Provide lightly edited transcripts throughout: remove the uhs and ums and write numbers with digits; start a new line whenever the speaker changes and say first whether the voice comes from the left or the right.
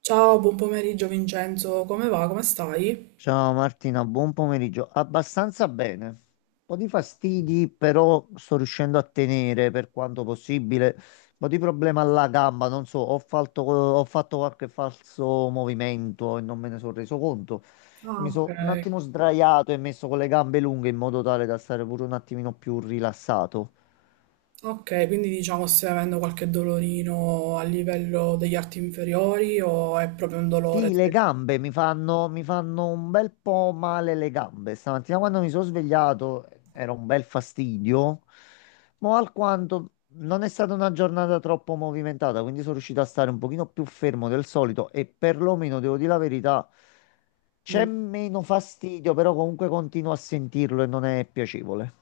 right: Ciao, buon pomeriggio Vincenzo, come va? Come stai?
left: Ciao Martina, buon pomeriggio. Abbastanza bene. Un po' di fastidi, però sto riuscendo a tenere per quanto possibile. Un po' di problema alla gamba, non so, ho fatto qualche falso movimento e non me ne sono reso conto.
right: Ah,
left: Mi
right: ok.
left: sono un attimo sdraiato e messo con le gambe lunghe in modo tale da stare pure un attimino più rilassato.
right: Ok, quindi diciamo stai avendo qualche dolorino a livello degli arti inferiori o è proprio un dolore?
left: Sì, le gambe mi fanno un bel po' male le gambe. Stamattina quando mi sono svegliato era un bel fastidio, ma alquanto non è stata una giornata troppo movimentata, quindi sono riuscito a stare un pochino più fermo del solito e perlomeno, devo dire la verità, c'è meno fastidio, però comunque continuo a sentirlo e non è piacevole.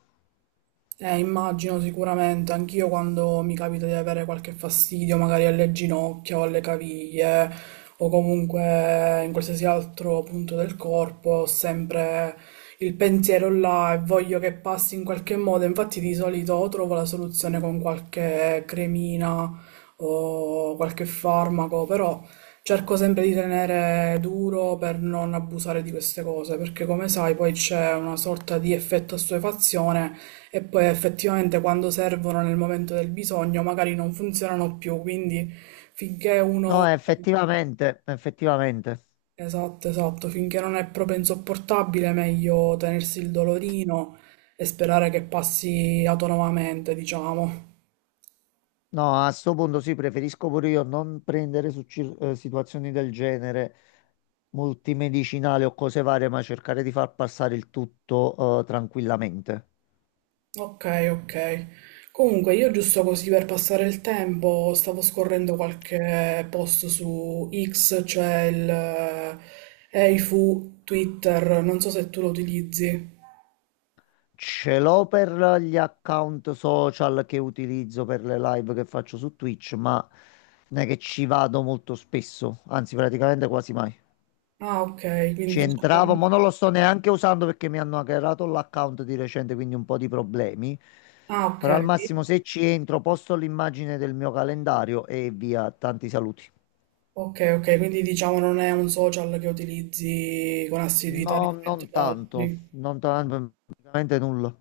right: Immagino sicuramente, anch'io quando mi capita di avere qualche fastidio, magari alle ginocchia o alle caviglie, o comunque in qualsiasi altro punto del corpo, ho sempre il pensiero là e voglio che passi in qualche modo. Infatti, di solito o trovo la soluzione con qualche cremina o qualche farmaco, però cerco sempre di tenere duro per non abusare di queste cose, perché come sai, poi c'è una sorta di effetto assuefazione e poi effettivamente quando servono nel momento del bisogno magari non funzionano più, quindi finché
left: No,
right: uno...
left: effettivamente.
right: Esatto, esatto, finché non è proprio insopportabile, meglio tenersi il dolorino e sperare che passi autonomamente, diciamo.
left: No, a sto punto sì, preferisco pure io non prendere situazioni del genere multimedicinali o cose varie, ma cercare di far passare il tutto tranquillamente.
right: Ok, ok. Comunque, io giusto così per passare il tempo stavo scorrendo qualche post su X, cioè il Eifu Twitter, non so se tu lo utilizzi.
left: Ce l'ho per gli account social che utilizzo per le live che faccio su Twitch, ma non è che ci vado molto spesso, anzi praticamente quasi mai.
right: Ah, ok,
left: Ci
right: quindi
left: entravo,
right: diciamo...
left: ma non lo sto neanche usando perché mi hanno hackerato l'account di recente, quindi un po' di problemi.
right: Ah, ok.
left: Però al massimo se ci entro posto l'immagine del mio calendario e via, tanti saluti.
right: Ok, ok, quindi diciamo non è un social che utilizzi con assiduità
left: No,
right: rispetto
left: non
right: ad
left: tanto,
right: altri.
left: non tanto, praticamente nulla.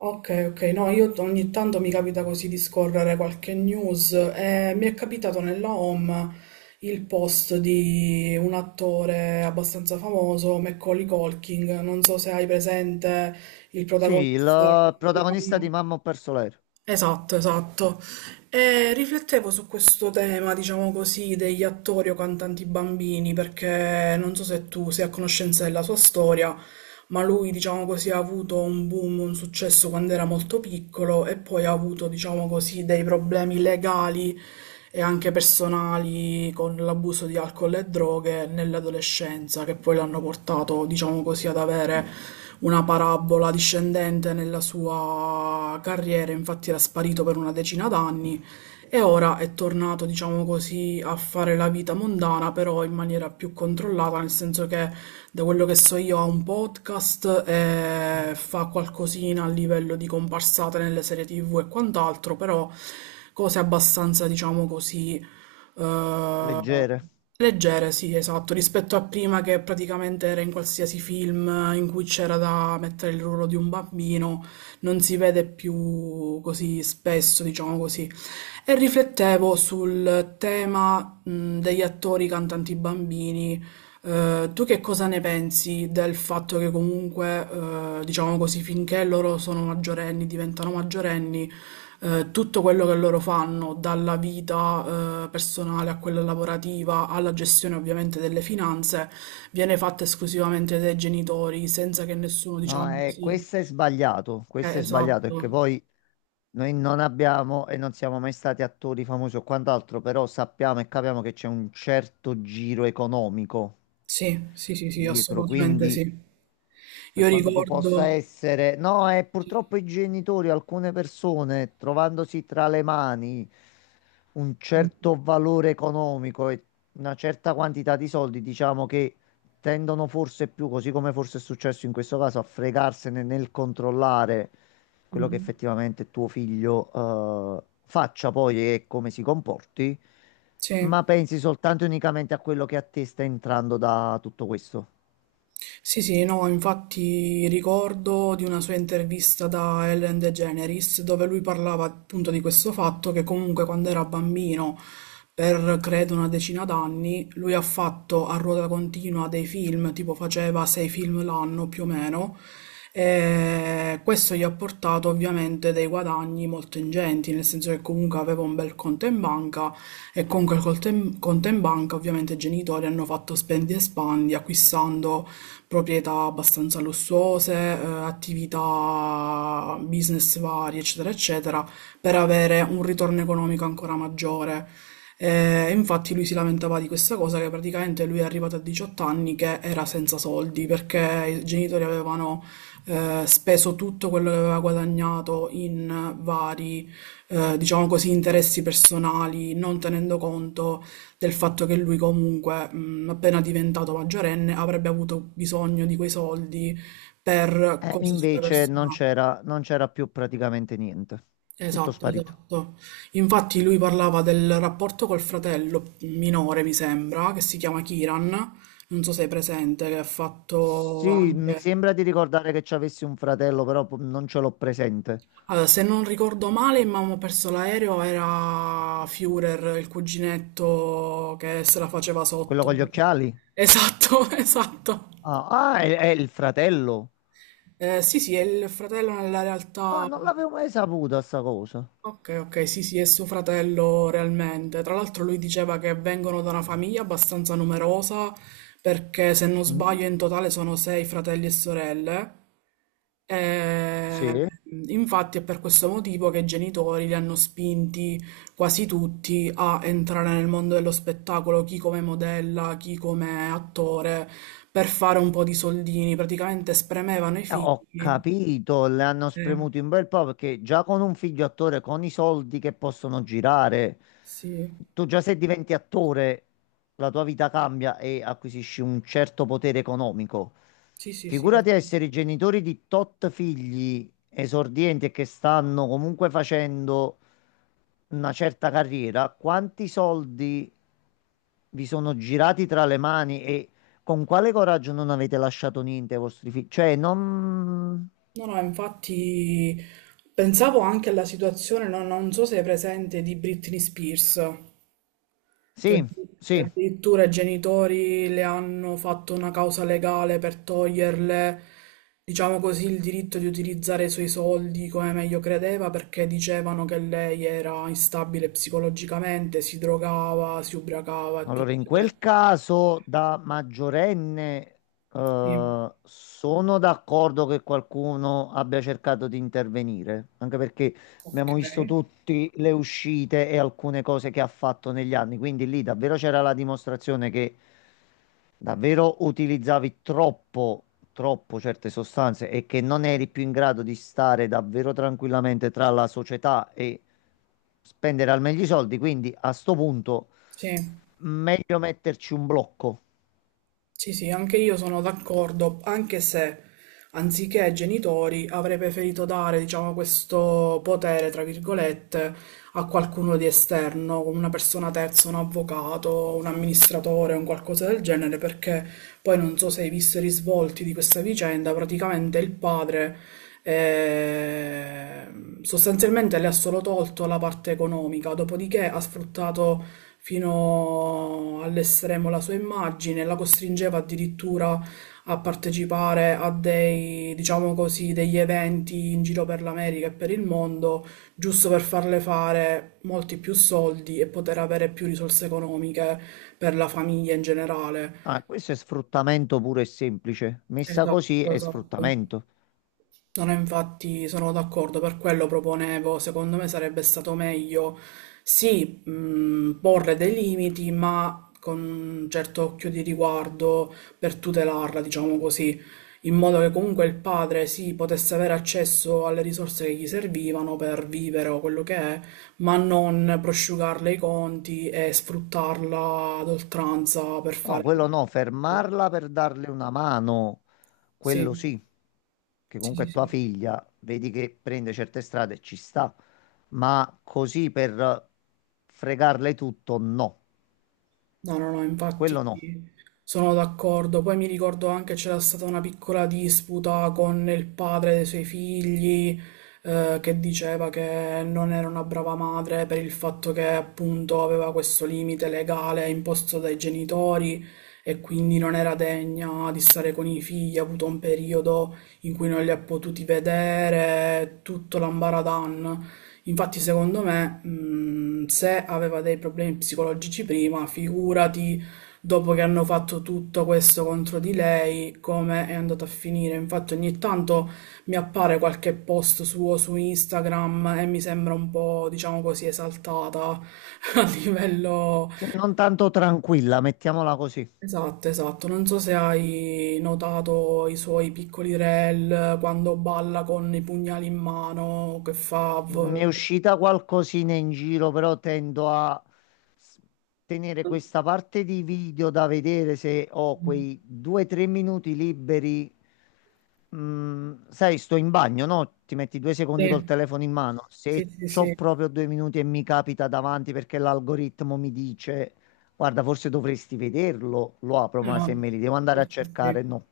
right: Ok, ok, no, ogni tanto mi capita così di scorrere qualche news e mi è capitato nella home il post di un attore abbastanza famoso, Macaulay Culkin, non so se hai presente il
left: Sì,
right: protagonista.
left: il protagonista di Mamma ho perso l'aereo,
right: Esatto, esatto. E riflettevo su questo tema, diciamo così, degli attori o cantanti bambini, perché non so se tu sei a conoscenza della sua storia, ma lui diciamo così ha avuto un boom, un successo quando era molto piccolo e poi ha avuto diciamo così dei problemi legali e anche personali con l'abuso di alcol e droghe nell'adolescenza che poi l'hanno portato diciamo così ad avere una parabola discendente nella sua carriera, infatti era sparito per una decina d'anni e ora è tornato, diciamo così, a fare la vita mondana, però in maniera più controllata, nel senso che da quello che so io ha un podcast e fa qualcosina a livello di comparsate nelle serie TV e quant'altro, però cose abbastanza, diciamo così, eh,
left: leggere.
right: leggere, sì, esatto, rispetto a prima che praticamente era in qualsiasi film in cui c'era da mettere il ruolo di un bambino, non si vede più così spesso, diciamo così. E riflettevo sul tema, degli attori cantanti bambini. Tu che cosa ne pensi del fatto che comunque, diciamo così, finché loro sono maggiorenni, diventano maggiorenni, tutto quello che loro fanno, dalla vita, personale a quella lavorativa, alla gestione ovviamente delle finanze, viene fatta esclusivamente dai genitori, senza che nessuno,
left: No,
right: diciamo così...
left: questo è sbagliato
right: Esatto.
left: perché poi noi non abbiamo e non siamo mai stati attori famosi o quant'altro, però sappiamo e capiamo che c'è un certo giro economico
right: Sì, sì, sì, sì,
left: dietro,
right: assolutamente
left: quindi
right: sì.
left: per
right: Io
left: quanto tu possa
right: ricordo
left: essere, no, è
right: sì,
left: purtroppo i genitori, alcune persone, trovandosi tra le mani un certo valore economico e una certa quantità di soldi, diciamo che tendono forse più, così come forse è successo in questo caso, a fregarsene nel controllare quello che
right: mh-mh,
left: effettivamente tuo figlio faccia poi e come si comporti,
right: sì.
left: ma pensi soltanto e unicamente a quello che a te sta entrando da tutto questo.
right: Sì, sì, no, infatti ricordo di una sua intervista da Ellen DeGeneres dove lui parlava appunto di questo fatto che comunque quando era bambino, per credo una decina d'anni, lui ha fatto a ruota continua dei film, tipo faceva sei film l'anno più o meno, e questo gli ha portato ovviamente dei guadagni molto ingenti, nel senso che comunque aveva un bel conto in banca e con quel conto in banca ovviamente i genitori hanno fatto spendi e spandi acquistando proprietà abbastanza lussuose, attività, business vari, eccetera, eccetera, per avere un ritorno economico ancora maggiore. Infatti lui si lamentava di questa cosa che praticamente lui è arrivato a 18 anni che era senza soldi perché i genitori avevano speso tutto quello che aveva guadagnato in vari, diciamo così, interessi personali, non tenendo conto del fatto che lui comunque, appena diventato maggiorenne, avrebbe avuto bisogno di quei soldi per cose sue
left: Invece non
right: personali.
left: c'era non c'era più praticamente niente, tutto
right: Esatto,
left: sparito.
right: esatto. Infatti lui parlava del rapporto col fratello minore, mi sembra, che si chiama Kiran, non so se hai presente, che ha fatto
left: Sì, mi
right: anche...
left: sembra di ricordare che ci avessi un fratello, però non ce l'ho presente.
right: Allora, se non ricordo male, Mamma ha perso l'aereo, era Führer, il cuginetto che se la faceva
left: Quello
right: sotto.
left: con gli occhiali?
right: Esatto, esatto.
left: Ah, ah, è il fratello.
right: Sì, sì, è il fratello nella
left: Ah,
right: realtà.
left: non l'avevo mai saputa sta cosa.
right: Ok, ok, sì, sì, è suo fratello realmente. Tra l'altro lui diceva che vengono da una famiglia abbastanza numerosa, perché se non
left: Mm,
right: sbaglio in totale sono sei fratelli e sorelle. Eh,
left: sì.
right: infatti è per questo motivo che i genitori li hanno spinti quasi tutti a entrare nel mondo dello spettacolo, chi come modella, chi come attore, per fare un po' di soldini. Praticamente spremevano i
left: Ho
right: figli.
left: capito, le hanno
right: Eh,
left: spremuto un bel po' perché già con un figlio attore, con i soldi che possono girare,
right: Sì,
left: tu già se diventi attore, la tua vita cambia e acquisisci un certo potere economico.
right: sì, sì, sì.
left: Figurati a essere i genitori di tot figli esordienti e che stanno comunque facendo una certa carriera, quanti soldi vi sono girati tra le mani e con quale coraggio non avete lasciato niente ai vostri figli? Cioè, non...
right: No, no, infatti pensavo anche alla situazione, non so se è presente, di Britney Spears, che,
left: Sì,
right: che
left: sì.
right: addirittura i genitori le hanno fatto una causa legale per toglierle, diciamo così, il diritto di utilizzare i suoi soldi come meglio credeva, perché dicevano che lei era instabile psicologicamente, si drogava, si ubriacava e
left: Allora,
right: tutto
left: in
right: il resto.
left: quel caso da maggiorenne,
right: Sì,
left: sono d'accordo che qualcuno abbia cercato di intervenire, anche perché
right: ok.
left: abbiamo visto tutte le uscite e alcune cose che ha fatto negli anni, quindi lì davvero c'era la dimostrazione che davvero utilizzavi troppo certe sostanze e che non eri più in grado di stare davvero tranquillamente tra la società e spendere al meglio i soldi, quindi a sto punto...
right: Sì.
left: Meglio metterci un blocco.
right: Sì, sì, anche io sono d'accordo, anche se anziché ai genitori avrei preferito dare, diciamo, questo potere, tra virgolette, a qualcuno di esterno, come una persona terza, un avvocato, un amministratore, un qualcosa del genere, perché poi non so se hai visto i risvolti di questa vicenda, praticamente il padre eh, sostanzialmente le ha solo tolto la parte economica, dopodiché ha sfruttato fino all'estremo la sua immagine, la costringeva addirittura a partecipare a dei, diciamo così, degli eventi in giro per l'America e per il mondo giusto per farle fare molti più soldi e poter avere più risorse economiche per la famiglia in generale.
left: Ah, questo è sfruttamento puro e semplice. Messa così
right: Esatto,
left: è
right: esatto.
left: sfruttamento.
right: No, no, infatti sono d'accordo, per quello proponevo, secondo me sarebbe stato meglio sì, porre dei limiti, ma con un certo occhio di riguardo per tutelarla, diciamo così, in modo che comunque il padre sì, potesse avere accesso alle risorse che gli servivano per vivere o quello che è, ma non prosciugarle i conti e sfruttarla ad oltranza per
left: No,
right: fare...
left: quello no, fermarla per darle una mano, quello
right: Sì,
left: sì, che
right: sì,
left: comunque
right: sì,
left: è tua
right: sì.
left: figlia, vedi che prende certe strade, ci sta, ma così per fregarle tutto, no,
right: No, no, no, infatti
left: quello no.
right: sono d'accordo. Poi mi ricordo anche c'era stata una piccola disputa con il padre dei suoi figli, che diceva che non era una brava madre per il fatto che appunto aveva questo limite legale imposto dai genitori e quindi non era degna di stare con i figli, ha avuto un periodo in cui non li ha potuti vedere, tutto l'ambaradan. Infatti, secondo me, se aveva dei problemi psicologici prima, figurati dopo che hanno fatto tutto questo contro di lei, come è andato a finire. Infatti, ogni tanto mi appare qualche post suo su Instagram e mi sembra un po', diciamo così, esaltata a livello...
left: Se non tanto tranquilla, mettiamola così.
right: Esatto, esatto. Non so se hai notato i suoi piccoli reel quando balla con i pugnali in mano, che fa...
left: Mi è uscita qualcosina in giro, però tendo a s- tenere questa parte di video da vedere se ho quei 2 o 3 minuti liberi. Mm, sai, sto in bagno, no? Ti metti 2 secondi col
right: Sì.
left: telefono in mano.
right: Sì,
left: Se
right: sì,
left: c'ho
right: sì.
left: proprio 2 minuti e mi capita davanti perché l'algoritmo mi dice, guarda, forse dovresti vederlo, lo apro, ma se
right: No,
left: me li devo
right: sì,
left: andare a
right: sì, sì.
left: cercare, no,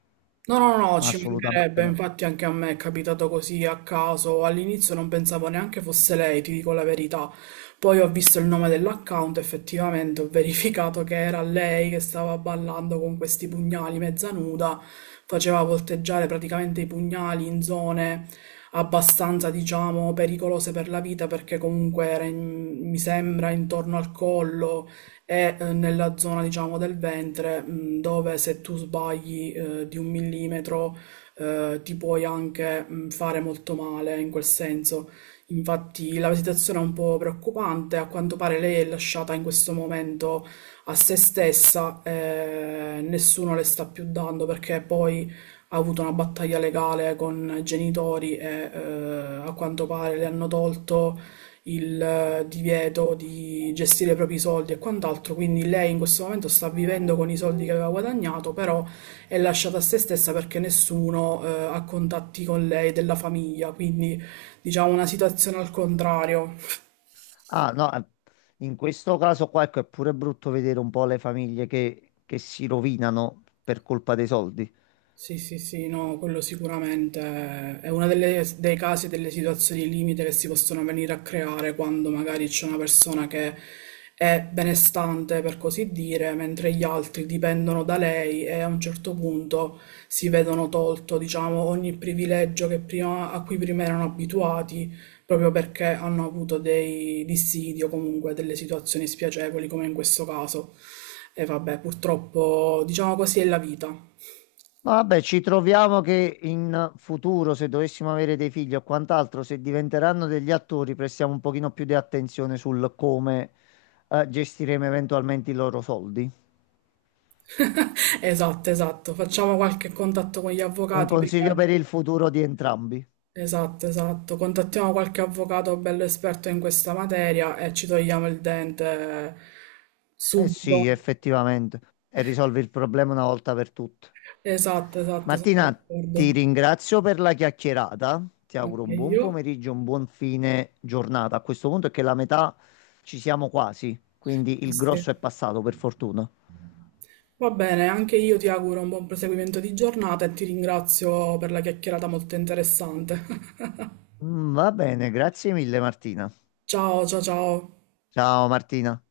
right: No, no, no, ci
left: assolutamente
right: mancherebbe,
left: no.
right: infatti anche a me è capitato così a caso, all'inizio non pensavo neanche fosse lei, ti dico la verità, poi ho visto il nome dell'account, effettivamente ho verificato che era lei che stava ballando con questi pugnali mezza nuda, faceva volteggiare praticamente i pugnali in zone abbastanza, diciamo, pericolose per la vita perché comunque mi sembra intorno al collo è nella zona, diciamo, del ventre, dove se tu sbagli di un millimetro ti puoi anche fare molto male in quel senso. Infatti la situazione è un po' preoccupante, a quanto pare lei è lasciata in questo momento a se stessa, nessuno le sta più dando perché poi ha avuto una battaglia legale con i genitori e a quanto pare le hanno tolto il divieto di gestire i propri soldi e quant'altro, quindi lei in questo momento sta vivendo con i soldi che aveva guadagnato, però è lasciata a se stessa perché nessuno ha contatti con lei della famiglia, quindi diciamo una situazione al contrario.
left: Ah, no, in questo caso qua, ecco, è pure brutto vedere un po' le famiglie che si rovinano per colpa dei soldi.
right: Sì, sì, sì, no, quello sicuramente è uno dei casi, delle situazioni limite che si possono venire a creare quando magari c'è una persona che è benestante, per così dire, mentre gli altri dipendono da lei e a un certo punto si vedono tolto, diciamo, ogni privilegio che a cui prima erano abituati, proprio perché hanno avuto dei dissidi o comunque delle situazioni spiacevoli, come in questo caso. E vabbè, purtroppo, diciamo così, è la vita.
left: Ma vabbè, ci troviamo che in futuro, se dovessimo avere dei figli o quant'altro, se diventeranno degli attori, prestiamo un pochino più di attenzione sul come, gestiremo eventualmente i loro soldi.
right: Esatto, esatto. Facciamo qualche contatto con gli
left: Un
right: avvocati
left: consiglio
right: prima.
left: per il futuro di entrambi.
right: Esatto, esatto. Contattiamo qualche avvocato bello esperto in questa materia e ci togliamo il dente
left: Eh sì,
right: subito.
left: effettivamente, e risolvi il problema una volta per tutte.
right: Esatto, esatto, sono
left: Martina, ti
right: d'accordo.
left: ringrazio per la chiacchierata. Ti auguro
right: Anche
left: un buon
right: io.
left: pomeriggio, un buon fine giornata. A questo punto è che la metà ci siamo quasi, quindi
right: Sì,
left: il
right: sì.
left: grosso è passato, per fortuna.
right: Va bene, anche io ti auguro un buon proseguimento di giornata e ti ringrazio per la chiacchierata molto interessante.
left: Mm, va bene, grazie mille Martina.
right: Ciao, ciao, ciao.
left: Ciao Martina.